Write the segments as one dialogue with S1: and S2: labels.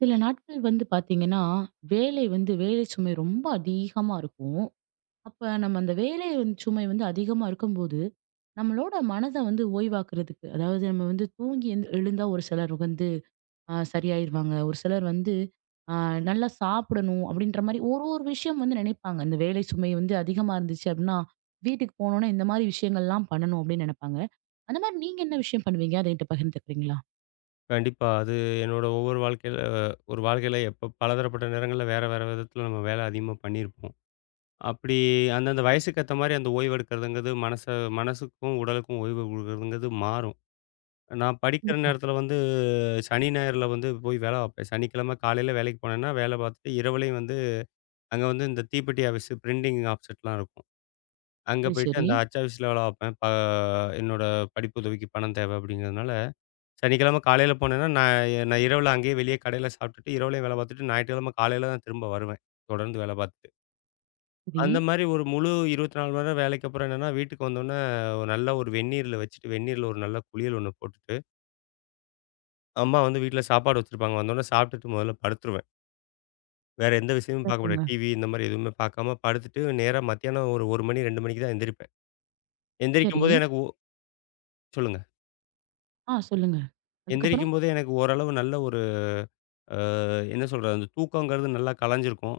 S1: சில நாட்கள் வந்து பாத்தீங்கன்னா, வேலை வந்து வேலை சுமை ரொம்ப அதிகமா இருக்கும். அப்ப நம்ம அந்த வேலை வந்து சுமை வந்து அதிகமா இருக்கும்போது, நம்மளோட மனத வந்து ஓய்வாக்குறதுக்கு, அதாவது நம்ம வந்து தூங்கி எழுந்தா ஒரு சிலர் வந்து சரியாயிருவாங்க. ஒரு சிலர் வந்து அ நல்லா சாப்பிடணும் அப்படின்ற மாரி ஒரு ஒரு விஷயம் வந்து நினைப்பாங்க. இந்த வேலை சுமை வந்து அதிகமா இருந்துச்சு அப்படின்னா, வீட்டுக்கு போனோனே இந்த மாரி விஷயங்கள்லாம் பண்ணணும் அப்படின்னு நெனப்பாங்க. அந்த மாரி நீங்க என்ன விஷயம் பண்ணுவீங்க? அத என்ட்ட பகிர்ந்துக்கிறீங்களா?
S2: கண்டிப்பா. அது என்னோட ஒவ்வொரு வாழ்க்கையில எப்ப பலதரப்பட்ட நேரங்கள்ல வேற, வேற விதத்துல நம்ம வேலை அதிகமா பண்ணியிருப்போம். அப்படி அந்தந்த வயசுக்கு ஏத்த மாரி அந்த ஓய்வு எடுக்கிறதுங்கிறது மனசுக்கும், உடலுக்கும் ஓய்வு குடுக்கறதுங்கிறது மாறும். நான் படிக்கிற
S1: கண்டிப்பா.
S2: நேரத்துல வந்து சனி, ஞாயிறுல வந்து போய் வேலை பார்ப்பேன். சனிக்கிழமை காலையில வேலைக்கு போனேன்னா, வேலை பார்த்துட்டு இரவுலயும் வந்து அங்க வந்து இந்த தீப்பெட்டி ஆஃபீஸு, பிரிண்டிங் ஆஃப்செட்லாம் இருக்கும். அங்க
S1: சரி,
S2: போயிட்டு
S1: சரி.
S2: அந்த அச்சு ஆஃபீஸ்ல வேலை பார்ப்பேன். என்னோட படிப்பு உதவிக்கு பணம் தேவை அப்படிங்கிறதுனால சனிக்கிழமை காலையில போனேன்னா, நான் நான் இரவுல அங்கேயே வெளிய கடையில சாப்பிட்டுட்டு, இரவுலயும் வேலை பார்த்துட்டு, ஞாயிற்றுக்கிழமை காலையில தான் திரும்ப வருவேன். தொடர்ந்து வேலை பார்த்துட்டு.
S1: சரி.
S2: அந்த மாரி ஒரு முழு 24 மணி நேரம் வேலைக்கு அப்புறம் என்னன்னா, வீட்டுக்கு வந்தோனே ஒரு நல்ல ஒரு வெந்நீர்ல வச்சுட்டு, வெந்நீர்ல ஒரு நல்ல குளியல் ஒண்ணு போட்டுட்டு, அம்மா வந்து வீட்ல சாப்பாடு வச்சிருப்பாங்க. வந்தோனே சாப்பிட்டுட்டு முதல்ல படுத்துருவேன். வேற எந்த விஷயமும் பார்க்க மாட்டேன்.
S1: சிறப்புங்க.
S2: டிவி இந்த மாரி எதுவுமே பார்க்காம படுத்துட்டு, நேரா மத்தியானம் ஒரு 1 மணி, 2 மணிக்கு தான் எந்திரிப்பேன்.
S1: சரி.
S2: எந்திரிக்கும்போது எனக்கு ஒ சொல்லுங்க.
S1: ஆ, சொல்லுங்க. அதுக்கப்புறம்?
S2: எந்திரிக்கும்போதே எனக்கு ஓரளவு நல்ல ஒரு அ என்ன சொல்றது? அந்த தூக்கங்கிறது நல்லா கலஞ்சிருக்கும்.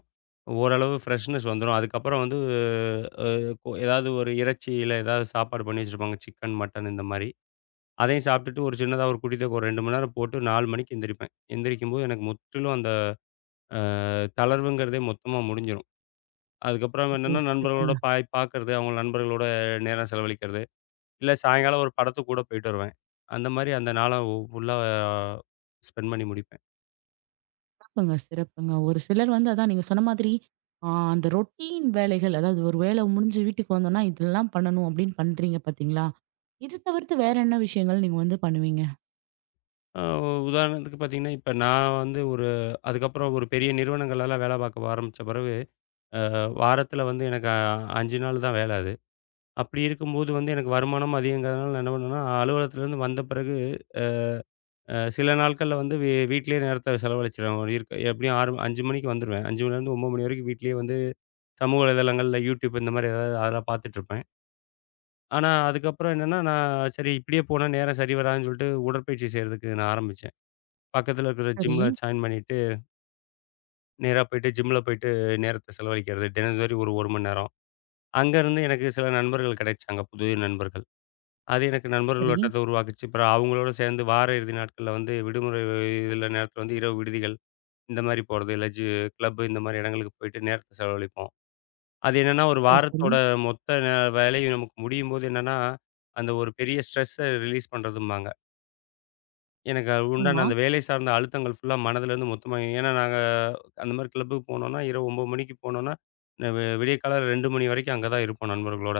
S2: ஓரளவு ஃப்ரெஷ்னஸ் வந்துரும். அதுக்கப்புறம் வந்து அ கொ ஏதாவது ஒரு இறைச்சியில ஏதாவது சாப்பாடு பண்ணி வச்சிருப்பாங்க. சிக்கன், மட்டன் இந்த மாரி. அதையும் சாப்பிட்டுட்டு ஒரு சின்னதா ஒரு குடி தூக்கம் ஒரு 2 மணி நேரம் போட்டு 4 மணிக்கு எந்திரிப்பேன். எந்திரிக்கும்போது எனக்கு முற்றிலும் அந்த அ தளர்வுங்கிறதே மொத்தமா முடிஞ்சிரும். அதுக்கப்புறம்
S1: ஓ,
S2: என்னன்னா,
S1: சிறப்புங்க.
S2: நண்பர்களோட பாய் பார்க்கறது, அவங்க நண்பர்களோட நேரம் செலவழிக்கிறது. இல்ல சாயங்காலம் ஒரு படத்துக்கு கூட போயிட்டு வருவேன். அந்த மாரி அந்த நாள ஃபுல்லா ஸ்பெண்ட் பண்ணி முடிப்பேன்.
S1: சிறப்புங்க, சிறப்புங்க. ஒரு சிலர் வந்து அதான் நீங்க சொன்ன மாதிரி, ஆ அந்த ரொட்டீன் வேலைகள், அதாவது ஒரு வேலை முடிஞ்சு வீட்டுக்கு வந்தோம்னா, இதெல்லாம் பண்ணணும் அப்படின்னு பண்றீங்க பார்த்தீங்களா? இது தவிர்த்து வேற என்ன விஷயங்கள் நீங்க வந்து பண்ணுவீங்க?
S2: அ உதாரணத்துக்கு பார்த்தீங்கன்னா, இப்ப நான் வந்து ஒரு அதுக்கப்புறம் ஒரு பெரிய நிறுவனங்கள்லலாம் வேலை பார்க்க ஆரம்பிச்ச பிறகு, வாரத்தில வந்து எனக்கு 5 நாள் தான் வேலை அது. அப்படி இருக்கும்போது வந்து எனக்கு வருமானம் அதிகங்கிறதுனால நான் என்ன பண்ணுவேன்னா, அலுவலகத்திலேருந்து வந்த பிறகு அ அ சில நாட்கள்ல வந்து வீட்டிலேயே நேரத்த செலவழிச்சிருவேன். ஒரு இருக்க எப்படியும் 6 5 மணிக்கு வந்துருவேன். 5 மணிலேருந்து 9 மணி வரைக்கும் வீட்டிலேயே வந்து சமூக வலைதளங்கள்ல YouTube இந்த மாதிரி ஏதாவது அதெல்லாம் பார்த்துட்டுருப்பேன். ஆனா, அதுக்கப்புறம் என்னன்னா, நான் சரி இப்படியே போனா நேரம் சரி வராதுன்னு சொல்லிட்டு உடற்பயிற்சி செய்றதுக்கு நான் ஆரம்பிச்சேன். பக்கத்தில இருக்கிற
S1: சரி,
S2: ஜிம்ல ஜாயின் பண்ணிட்டு நேரா போயிட்டு ஜிம்ல போயிட்டு நேரத்த செலவழிக்கிறது. தினசரி ஒரு 1 மணி நேரம். அங்கருந்து எனக்கு சில நண்பர்கள் கிடைச்சாங்க, புது நண்பர்கள். அது எனக்கு நண்பர்கள்
S1: சரி,
S2: வட்டத்த உருவாக்குச்சு. அப்புறம் அவங்களோட சேர்ந்து வார இறுதி நாட்கள்ல வந்து விடுமுறை இதில நேரத்தில வந்து இரவு விடுதிகள், இந்த மாரி போறது. இல்ல கிளப் இந்த மாரி இடங்களுக்கு போயிட்டு நேரத்த செலவழிப்போம். அது என்னன்னா, ஒரு
S1: சரி, சரி.
S2: வாரத்தோட மொத்த வேலையும் நமக்கு முடியும்போது என்னன்னா, அந்த ஒரு பெரிய ஸ்ட்ரெஸ்ஸ ரிலீஸ் பண்றதும்பாங்க. எனக்கு அது உண்டான
S1: ஆமா,
S2: அந்த வேலை சார்ந்த அழுத்தங்கள் ஃபுல்லா மனதிலேருந்து மொத்தமா ஏன்னா நாங்க அந்த மாரி கிளப்புக்கு போனோம்னா, இரவு 9 மணிக்கு போனோம்னா, ந வெ விடியற்காலை 2 மணி வரைக்கும் அங்க தான் இருப்போம் நண்பர்களோட.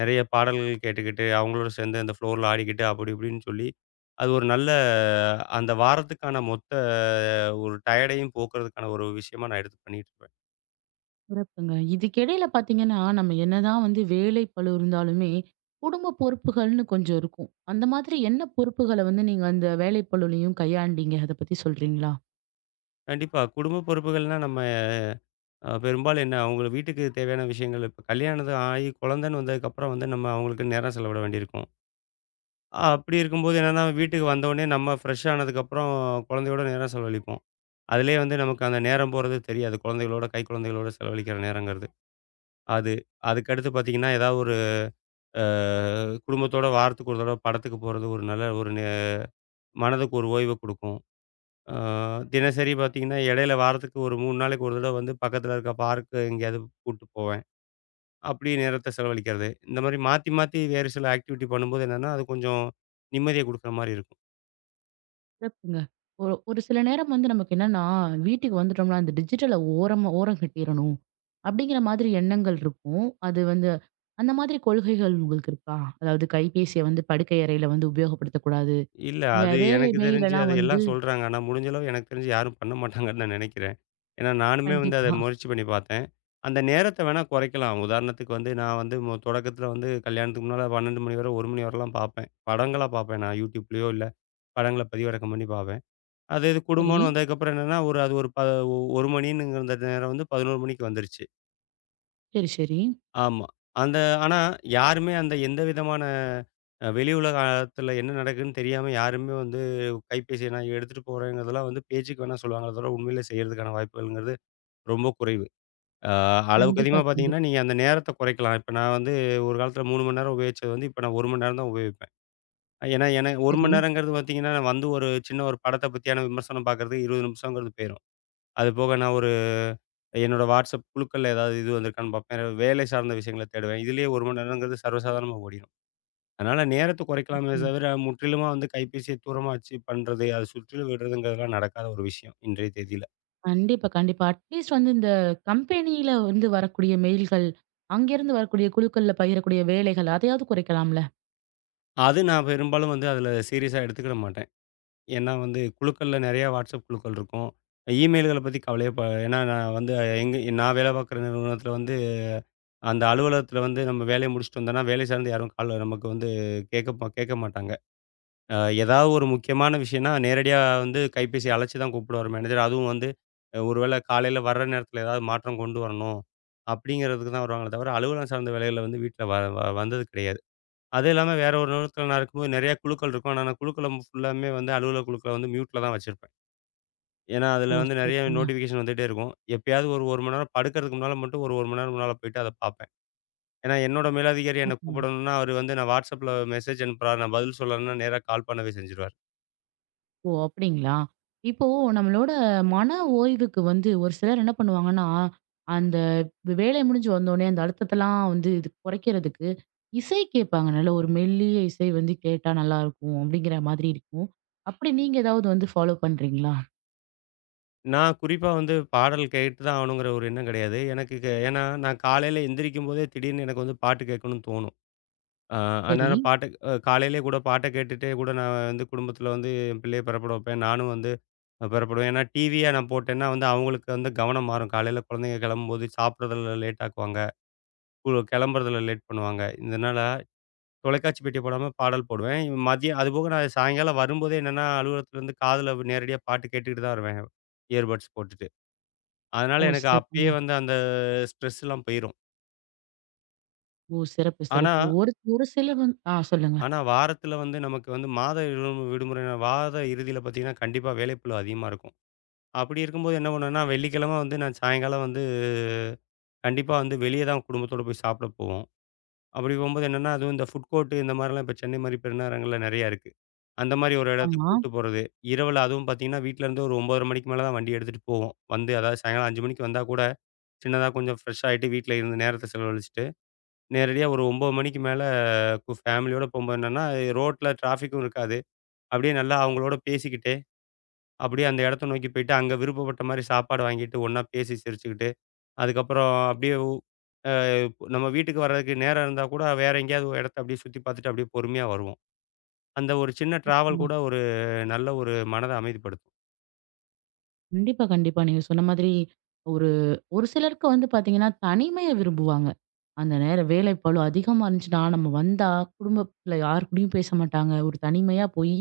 S2: நெறைய பாடல்கள் கேட்டுக்கிட்டு, அவங்களோட சேர்ந்து அந்த ஃப்ளோர்ல ஆடிக்கிட்டு அப்படி இப்படின்னு சொல்லி, அது ஒரு நல்ல அந்த வாரத்துக்கான மொத்த ஒரு டயர்டையும் போக்குறதுக்கான ஒரு விஷயமா நான் எடுத்து பண்ணிட்டுருப்பேன்.
S1: சிறப்புங்க. இதுக்கிடையில பார்த்தீங்கன்னா, நம்ம என்னதான் வந்து வேலை பளு இருந்தாலுமே, குடும்ப பொறுப்புகள்னு கொஞ்சம் இருக்கும். அந்த மாதிரி என்ன பொறுப்புகள வந்து நீங்க அந்த வேலை பளுலயும் கையாண்டீங்க? அத பத்தி சொல்றீங்களா?
S2: கண்டிப்பா. குடும்ப பொறுப்புகள்னா நம்ம பெரும்பாலும் என்ன அவங்க வீட்டுக்கு தேவையான விஷயங்கள் இப்ப கல்யாணம் ஆகி குழந்தைன்னு வந்ததுக்கப்புறம் வந்து நம்ம அவங்களுக்கு நேரம் செலவிட வேண்டியிருக்கும். அப்படி இருக்கும்போது என்னன்னா, வீட்டுக்கு வந்தவுடனே நம்ம ஃப்ரெஷ் ஆனதுக்கப்புறம் குழந்தையோட நேரம் செலவழிப்போம். அதிலேயே வந்து நமக்கு அந்த நேரம் போறது தெரியாது. குழந்தைகளோட, குழந்தைகளோட செலவழிக்கிற நேரங்கிறது. அது அதுக்கடுத்து பார்த்தீங்கன்னா, ஏதாவது ஒரு அ குடும்பத்தோட வாரத்துக்கு ஒரு தடவ படத்துக்கு போறது ஒரு நல்ல ஒரு நெ மனதுக்கு ஒரு ஓய்வ குடுக்கும். அ தினசரி பார்த்தீங்கன்னா, இடையில வாரத்துக்கு ஒரு 3 நாளைக்கு ஒரு தடவ வந்து பக்கத்தில இருக்க பார்க்கு எங்கேயாவது கூட்டு போவேன். அப்படி நேரத்த செலவழிக்கிறது. இந்த மாரி மாத்தி, மாத்தி வேறு சில ஆக்டிவிட்டி பண்ணும்போது என்னன்னா, அது கொஞ்சம் நிம்மதிய குடுக்குற மாரி இருக்கும்.
S1: சிறப்புங்க. ஒரு ஒரு சில நேரம் வந்து நமக்கு என்னன்னா, வீட்டுக்கு வந்துட்டோம்னா, அந்த டிஜிட்டல ஓரம் கட்டிறணும். அப்படிங்கிற மாதிரி எண்ணங்கள் இருக்கும். அது வந்து அந்த மாதிரி கொள்கைகள் உங்களுக்கு இருக்கா? அதாவது கைபேசிய வந்து படுக்கை அறையில வந்து உபயோகப்படுத்தக்கூடாது.
S2: இல்ல. அது
S1: வேலை
S2: எனக்கு தெரிஞ்சு
S1: மெயிலெல்லாம்
S2: அது
S1: வந்து
S2: எல்லாம் சொல்றாங்க. ஆனா, முடிஞ்ச அளவு எனக்கு தெரிஞ்சு யாரும் பண்ண மாட்டாங்கன்னு நான் நெனைக்கிறேன். ஏன்னா, நானுமே வந்து அத
S1: கண்டிப்பா.
S2: முயற்சி பண்ணி பார்த்தேன். அந்த நேரத்த வேணா குறைக்கலாம். உதாரணத்துக்கு வந்து நான் வந்து மொ தொடக்கத்துல வந்து கல்யாணத்துக்கு முன்னால 12 மணி வரை, 1 மணி வரலாம் பார்ப்பேன். படங்களா பார்ப்பேன். நான் YouTubeலயோ இல்ல படங்கள பதிவிறக்கம் பண்ணி பார்ப்பேன். அது இது
S1: சரி.
S2: குடும்பம்னு வந்ததுக்கப்புறம் என்னன்னா, ஒரு அது ஒரு ப 1 மணிங்கிற அந்த நேரம் வந்து 11 மணிக்கு வந்துருச்சு.
S1: சரி, சரி.
S2: ஆமா. அந்த ஆனா யாருமே அந்த எந்த விதமான வெளி உலகத்துல என்ன நடக்குதுன்னு தெரியாம யாருமே வந்து கைபேசிய நான் எடுத்துட்டு போறேங்கிறதெல்லாம் வந்து பேச்சுக்கு வேணா சொல்லுவாங்களே தவிர, உண்மையிலே செய்றதுக்கான வாய்ப்புகள்ங்கிறது ரொம்ப குறைவு. அ அளவுக்கு
S1: கண்டிப்பா,
S2: அதிகமா பார்த்தீங்கன்னா,
S1: கண்டிப்பா.
S2: நீங்க அந்த நேரத்த குறைக்கலாம். இப்ப நான் வந்து ஒரு காலத்துல 3 மணி நேரம் உபயோகிச்சது வந்து, இப்ப நான் 1 மணி நேரம் தான் உபயோகிப்பேன். ஏன்னா, 1
S1: சரி.
S2: மணி நேரங்கிறது பார்த்தீங்கன்னா, நான் வந்து ஒரு சின்ன ஒரு படத்த பத்தியான விமர்சனம் பார்க்கறதுக்கு 20 நிமிஷங்கிறது போயிரும். அது போக நான் என்னோட வாட்ஸ்அப் குழுக்கள்ல ஏதாவது இது வந்திருக்கான்னு பார்ப்பேன். வேலை சார்ந்த விஷயங்கள தேடுவேன். இதிலேயே 1 மணி நேரங்கிறது சர்வசாதாரணமா ஓடிரும். அதனால நேரத்த குறைக்கலாமே
S1: ம்.
S2: தவிர, முற்றிலுமா வந்து கைபேசிய தூரமா வச்சு பண்றது, அதை சுற்றிலும் விடுறதுங்கிறதெல்லாம் நடக்காத ஒரு விஷயம் இன்றைய தேதியில.
S1: கண்டிப்பா, கண்டிப்பா. அட்லீஸ்ட் வந்து இந்த கம்பெனியில வந்து வரக்கூடிய மெயில்கள், அங்கேருந்து வரக்கூடிய குழுக்கள்ல பகிரக்கூடிய வேலைகள் அதையாவது குறைக்கலாம்ல?
S2: அது நான் பெரும்பாலும் வந்து அதில சீரியஸா எடுத்துக்கிட மாட்டேன். ஏன்னா வந்து குழுக்கள்ல நிறையா வாட்ஸ்அப் குழுக்கள் இருக்கும். இமெயில்கள பத்தி கவலையே ப ஏன்னா நான் வந்து எங்க நான் வேலை பார்க்குற நிறுவனத்தில வந்து அந்த அலுவலகத்தில வந்து நம்ம வேலைய முடிச்சுட்டு வந்தோம்னா, வேலை சார்ந்து யாரும் கால் நமக்கு வந்து கேட்க மாட்டாங்க. அ ஏதாவது ஒரு முக்கியமான விஷயம்னா, நேரடியா வந்து கைபேசி அழைச்சு தான் கூப்பிடுவாரு மேனேஜர். அதுவும் வந்து ஒருவேள காலையில வர்ற நேரத்தில ஏதாவது மாற்றம் கொண்டு வரணும், அப்படிங்கிறதுக்கு தான் வருவாங்களே தவிர, அலுவலகம் சார்ந்த வேலைகள்ல வந்து வீட்ல வ வ வந்தது கிடையாது. அதுவும் இல்லாம வேற ஒரு நிறுவனத்தில நான் இருக்கும்போது நெறைய குழுக்கள் இருக்கும். ஆனா, நான் குழுக்கள ஃபுல்லாமே வந்து அலுவலக குழுக்கள வந்து மியூட்ல தான் வச்சிருப்பேன். ஏன்னா,
S1: ஓ,
S2: அதில வந்து நெறைய
S1: சிறப்புங்க.
S2: நோட்டிஃபிகேஷன் வந்துட்டே இருக்கும். எப்பயாவது ஒரு 1 மணி நேரம் படுக்கிறதுக்கு முன்னால மட்டும் ஒரு 1 மணி நேரம் முன்னால போயிட்டு அத பார்ப்பேன். ஏன்னா, என்னோட மேலதிகாரி என்ன
S1: சிறப்புங்க.
S2: கூப்பிடணும்னா, அவரு வந்து நான் WhatsAppல மெசேஜ் அனுப்புறாரு, நான் பதில் சொல்லலன்னா நேரா கால் பண்ணவே செஞ்சுருவாரு.
S1: ஓ, அப்டிங்களா? இப்போ நம்மளோட மன ஓய்வுக்கு வந்து ஒரு சிலர் என்ன பண்ணுவாங்கன்னா, அந்த வேலை முடிஞ்சு வந்தோனே அந்த அழுத்தத்தலாம் வந்து இது குறைக்கிறதுக்கு, இசை கேட்பாங்க. நல்ல ஒரு மெல்லிய இசை வந்து கேட்டா நல்லாருக்கும் அப்டிங்கிற மாதிரி இருக்கும். அப்டி நீங்க ஏதாவது வந்து ஃபாலோ பண்றீங்களா?
S2: நான் குறிப்பா வந்து பாடல் கேட்டு தான் ஆகணுங்கிற ஒரு எண்ணம் கிடையாது. எனக்கு க ஏன்னா, நான் காலையில எந்திரிக்கும்போதே திடீர்னு எனக்கு வந்து பாட்டு கேட்கணும்னு தோணும். அ
S1: சரி.
S2: அந்நேரம் பாட்டு காலையிலேயே கூட பாட்ட கேட்டுட்டே கூட நான் வந்து குடும்பத்தில வந்து என் பிள்ளைய பெறப்பட வைப்பேன். நானும் வந்து பெறப்படுவேன். ஏன்னா, டிவியா நான் போட்டேன்னா வந்து அவங்களுக்கு வந்து கவனம் மாறும். காலையில குழந்தைங்க கிளம்பும்போது சாப்பிடுறதில லேட் ஆக்குவாங்க. கிளம்புறதில லேட் பண்ணுவாங்க. இதனால தொலைக்காட்சி பெட்டிய போடாம பாடல் போடுவேன். மதியம் அதுபோக நான் சாயங்காலம் வரும்போதே என்னன்னா, அலுவலகத்திலேருந்து காதுல நேரடியா பாட்டு கேட்டுக்கிட்டு தான் வருவேன். இயர்பட்ஸ் போட்டுட்டு. அதனால
S1: ஓ,
S2: எனக்கு அப்பயே
S1: சிறப்புங்க.
S2: வந்து அந்த ஸ்ட்ரெஸ்லாம் போயிரும்.
S1: ஓ, சிறப்பு,
S2: ஆனா,
S1: சிறப்பு. ஒரு ஒரு சிலர் வந்து ஆ, சொல்லுங்க.
S2: ஆனா, வாரத்தில வந்து நமக்கு வந்து மாத விடும் விடுமுறை நாள், வார இறுதியில பார்த்தீங்கன்னா, கண்டிப்பா வேலைப்பளு அதிகமா இருக்கும். அப்படி இருக்கும்போது என்ன பண்ணுவேன்னா, வெள்ளிக்கிழமை வந்து நான் சாயங்காலம் வந்து கண்டிப்பா வந்து வெளிய தான் குடும்பத்தோட போய் சாப்பிட போவோம். அப்படி போகும்போது என்னன்னா, அதுவும் இந்த ஃபுட் கோர்ட் இந்த மாரிலாம் இப்ப சென்னை மாரி பெருநகரங்கள்ல நெறையா இருக்கு. அந்த மாரி ஒரு இடத்துக்கு
S1: ஆமா.
S2: கூட்டு போறது. இரவுல அதுவும் பார்த்தீங்கன்னா, வீட்லருந்து ஒரு 9:30 மணிக்கு மேல தான் வண்டி எடுத்துட்டு போவோம். வந்து அதாவது சாயங்காலம் 5 மணிக்கு வந்தா கூட, சின்னதா கொஞ்சம் ஃப்ரெஷ் ஆயிட்டு வீட்ல இருந்து நேரத்த செலவழிச்சுட்டு நேரடியா ஒரு 9 மணிக்கு மேல ஃபேமிலியோட போம்போது என்னன்னா, ரோட்ல டிராஃபிக்கும் இருக்காது. அப்படியே நல்லா அவங்களோட பேசிக்கிட்டே, அப்படியே அந்த இடத்த நோக்கி போயிட்டு, அங்க விருப்பப்பட்ட மாரி சாப்பாடு வாங்கிட்டு, ஒண்ணா பேசி சிரிச்சுக்கிட்டு, அதுக்கப்புறம் அப்படியே உ அ நம்ம வீட்டுக்கு வர்றதுக்கு நேரம் இருந்தா கூட, வேற எங்கேயாவது ஒரு இடத்த அப்படியே சுத்தி பார்த்துட்டு, அப்படியே பொறுமையா வருவோம். அந்த ஒரு சின்ன டிராவல்
S1: சிறப்புங்க.
S2: கூட ஒரு நல்ல ஒரு மனத அமைதிப்படுத்தும்.
S1: கண்டிப்பா, கண்டிப்பா. நீங்க சொன்ன மாதிரி ஒரு ஒரு சிலருக்கு வந்து பாத்தீங்கன்னா, தனிமைய விரும்புவாங்க. அந்த நேரம் வேலைப்பளு அதிகமா இருந்துச்சுன்னா, நம்ம வந்தா குடும்பத்துல யார் கூடயும் பேச மாட்டாங்க. ஒரு தனிமையா போய்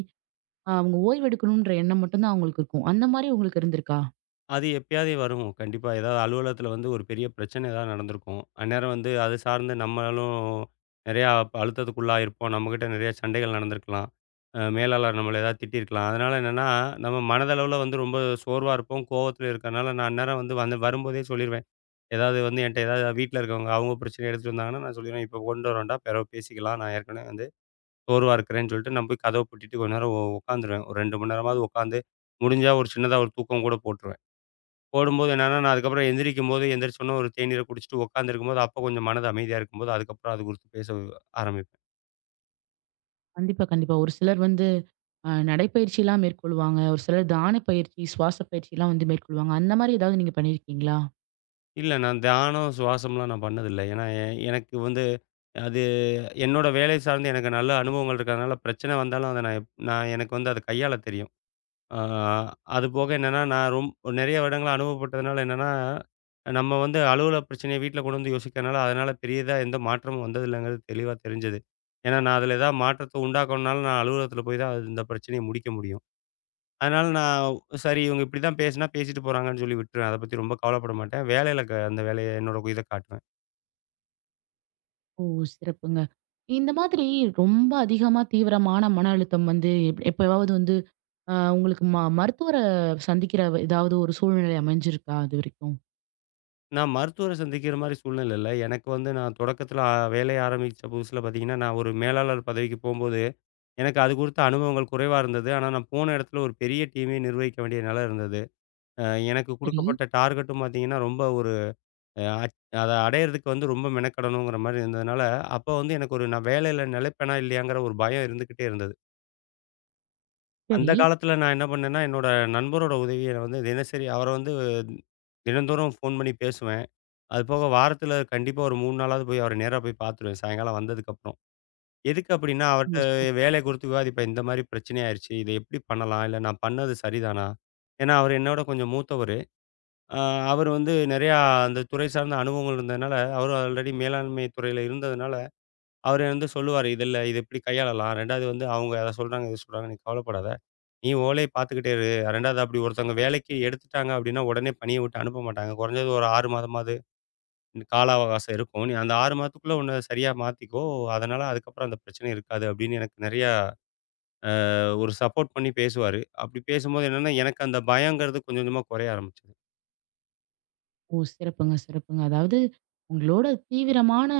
S1: அவங்க ஓய்வெடுக்கணுன்ற எண்ணம் மட்டும் தான் அவங்களுக்கு இருக்கும். அந்த மாரி உங்களுக்கு இருந்திருக்கா?
S2: அது எப்பயாவது வரும். கண்டிப்பா. ஏதாவது அலுவலகத்தில வந்து ஒரு பெரிய பிரச்சனை ஏதாவது நடந்திருக்கும். அந்நேரம் வந்து அது சார்ந்து நம்மளும் நெறையா அழுத்தத்துக்குள்ளாயிருப்போம். நம்மகிட்ட நெறைய சண்டைகள் நடந்திருக்கலாம். மேலாளர் நம்மள ஏதாவது திட்டியிருக்கலாம். அதனால என்னன்னா, நம்ம மனதளவுல வந்து ரொம்ப சோர்வா இருப்போம். கோவத்தில இருக்கறனால நான் அந்நேரம் வந்து வந்து வரும்போதே சொல்லிருவேன். ஏதாவது வந்து என்ட்ட ஏதாவது வீட்ல இருக்கவங்க அவங்க பிரச்சனைய எடுத்துட்டு வந்தாங்கன்னா, நான் சொல்லிருவேன், "இப்ப கொண்டு வர வேண்டாம். பிறவு பேசிக்கலாம். நான் ஏற்கனவே வந்து சோர்வா இருக்கிறேன்னு" சொல்லிட்டு நான் போய் கதவ பூட்டிட்டு கொஞ்ச நேரம் உட்காந்துருவேன். ஒரு 2 மணி நேரமாவது உட்காந்து முடிஞ்சா ஒரு சின்னதா ஒரு தூக்கம் கூட போட்டுருவேன். போடும்போது என்னன்னா, நான் அதுக்கப்புறம் எந்திரிக்கும்போது, எந்திரிச்சோனே ஒரு தேநீர குடிச்சுட்டு உட்காந்துருக்கும்போது, அப்போ கொஞ்சம் மனது அமைதியா இருக்கும்போது, அதுக்கப்புறம் அது குறித்து பேச ஆரம்பிப்பேன்.
S1: கண்டிப்பா, கண்டிப்பா. ஒரு சிலர் வந்து நடைப்பயிற்சிலாம் மேற்கொள்வாங்க. ஒரு சிலர் தான பயிற்சி, சுவாச பயிற்சிலாம் வந்து மேற்கொள்வாங்க. அந்த மாரி ஏதாவது நீங்க பண்ணியிருக்கீங்களா?
S2: இல்ல நான் தியானம், சுவாசம்லாம் நான் பண்ணதில்ல. ஏன்னா, எ எனக்கு வந்து அது என்னோட வேலை சார்ந்து எனக்கு நல்ல அனுபவங்கள் இருக்கிறதுனால, பிரச்சனை வந்தாலும் அத நான் எனக்கு வந்து அத கையாள தெரியும். ஆ அதுபோக என்னன்னா, நான் ரொம் நெறைய இடங்கள அனுபவப்பட்டதுனால என்னன்னா, நம்ம வந்து அலுவலக பிரச்சனைய வீட்ல கொண்டு வந்து யோசிக்கிறனால, அதனால பெரியதா எந்த மாற்றமும் வந்ததில்லங்கிறது தெளிவா தெரிஞ்சது. ஏன்னா, நான் அதில ஏதாவது மாற்றத்த உண்டாக்கணும்னாலும் நான் அலுவலகத்தில போய் தான் அது இந்த பிரச்சனைய முடிக்க முடியும். அதனால நான் சரி இவங்க இப்படி தான் பேசினா பேசிட்டு போறாங்கன்னு சொல்லி விட்டுருவேன். அத பத்தி ரொம்ப கவலைப்பட மாட்டேன். வேலையில க அந்த வேலைய என்னோட இத காட்டுவேன்.
S1: ஓ, சிறப்புங்க. இந்த மாதிரி ரொம்ப அதிகமா தீவிரமான மன அழுத்தம் வந்து எப்பவாவது வந்து அ உங்களுக்கு மருத்துவர சந்திக்கிற ஏதாவது ஒரு சூழ்நிலை அமைஞ்சிருக்கா இதுவரைக்கும்?
S2: நான் மருத்துவர சந்திக்கிற மாரி சூழ்நிலை இல்ல. எனக்கு வந்து நான் தொடக்கத்தில வேலைய ஆரம்பிச்ச புதுசுல பார்த்தீங்கன்னா, நான் ஒரு மேலாளர் பதவிக்கு போம்போது, எனக்கு அது குறித்த அனுபவங்கள் குறைவா இருந்தது. ஆனா, நான் போன இடத்துல ஒரு பெரிய டீமே நிர்வகிக்க வேண்டிய நிலை இருந்தது. அ எனக்கு
S1: சரி.
S2: குடுக்கப்பட்ட டார்கெட்டும் பார்த்தீங்கன்னா, ரொம்ப ஒரு அ அச் அத அடையறதுக்கு வந்து ரொம்ப மெனக்கெடணுங்கிற மாரி இருந்ததுனால, அப்போ வந்து எனக்கு ஒரு நான் வேலையில நிலைப்பேனா இல்லையாங்கிற ஒரு பயம் இருந்துகிட்டே இருந்தது. அந்த
S1: சரி.
S2: காலத்தில நான் என்ன பண்ணேன்னா, என்னோட நண்பரோட உதவிய வந்து தினசரி அவர வந்து தினந்தோறும் ஃபோன் பண்ணி பேசுவேன். அது போக வாரத்துல கண்டிப்பா ஒரு 3 நாளாவது போய் அவர நேரா போய் பார்த்துருவேன், சாயங்காலம் வந்ததுக்கப்புறம். எதுக்கு அப்டின்னா, அவர்ட்ட
S1: ஓ! சிறப்
S2: வேலை குறித்து விவாதிப்பேன். இந்த மாரி பிரச்சனை ஆயிருச்சு. இத எப்டி பண்ணலாம்? இல்ல நான் பண்ணது சரிதானா? ஏன்னா, அவரு என்னோட கொஞ்சம் மூத்தவரு. அ அவர் வந்து நெறையா அந்த துறை சார்ந்த அனுபவங்கள் இருந்ததுனால, அவரு ஆல்ரெடி மேலாண்மை துறையில இருந்ததுனால, அவரு வந்து சொல்லுவாரு, "இதுல இத இப்டி கையாளலாம். 2வது வந்து அவங்க அத சொல்றாங்க, இத சொல்றாங்க. நீ கவலைப்படாத. நீ உன் வேலைய பார்த்துக்கிட்டே இரு. 2வது அப்டி ஒருத்தவங்க வேலைக்கு எடுத்துட்டாங்க அப்டின்னா, உடனே பணிய விட்டு அனுப்ப மாட்டாங்க. குறைஞ்சது ஒரு 6 மாதமாவது கால அவகாசம் இருக்கும். நீ அந்த 6 மாதத்துக்குள்ள உன்ன சரியா மாத்திக்கோ. அதனால அதுக்கப்புறம் அந்த பிரச்சனை இருக்காது அப்படின்னு எனக்கு நிறையா ஒரு சப்போர்ட் பண்ணி பேசுவாரு. அப்படி பேசும்போது என்னன்னா, எனக்கு அந்த பயங்கிறது கொஞ்சம் கொஞ்சமா குறைய ஆரம்பிச்சது.
S1: ஓ, சிறப்புங்க, சிறப்புங்க. அதாவது உங்களோட தீவிரமான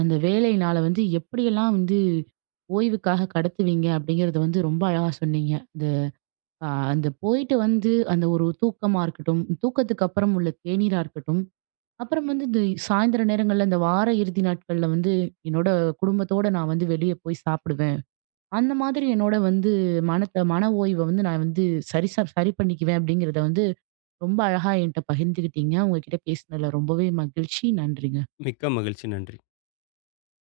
S1: அந்த வேலையினால வந்து எப்படியெல்லாம் வந்து ஓய்வுக்காக கடத்துவீங்க அப்படிங்கிறத வந்து ரொம்ப அழகா சொன்னீங்க. அந்த அ அந்த போயிட்டு வந்து அந்த ஒரு தூக்கமா இருக்கட்டும், தூக்கத்துக்கு அப்புறம் உள்ள தேநீரா இருக்கட்டும், அப்புறம் வந்து இந்த சாயந்தர நேரங்கள்ல, இந்த வார இறுதி நாட்கள்ல வந்து, என்னோட குடும்பத்தோட நான் வந்து வெளிய போய் சாப்பிடுவேன். அந்த மாதிரி என்னோட வந்து மனத்த மன ஓய்வ வந்து நான் வந்து சரி சரி பண்ணிக்குவேன் அப்படிங்கிறத வந்து, ரொம்ப அழகா என்ட்ட பகிர்ந்துக்கிட்டீங்க. உங்க கிட்ட பேசினதுல ரொம்பவே மகிழ்ச்சி. நன்றி.
S2: மிக்க மகிழ்ச்சி. நன்றி.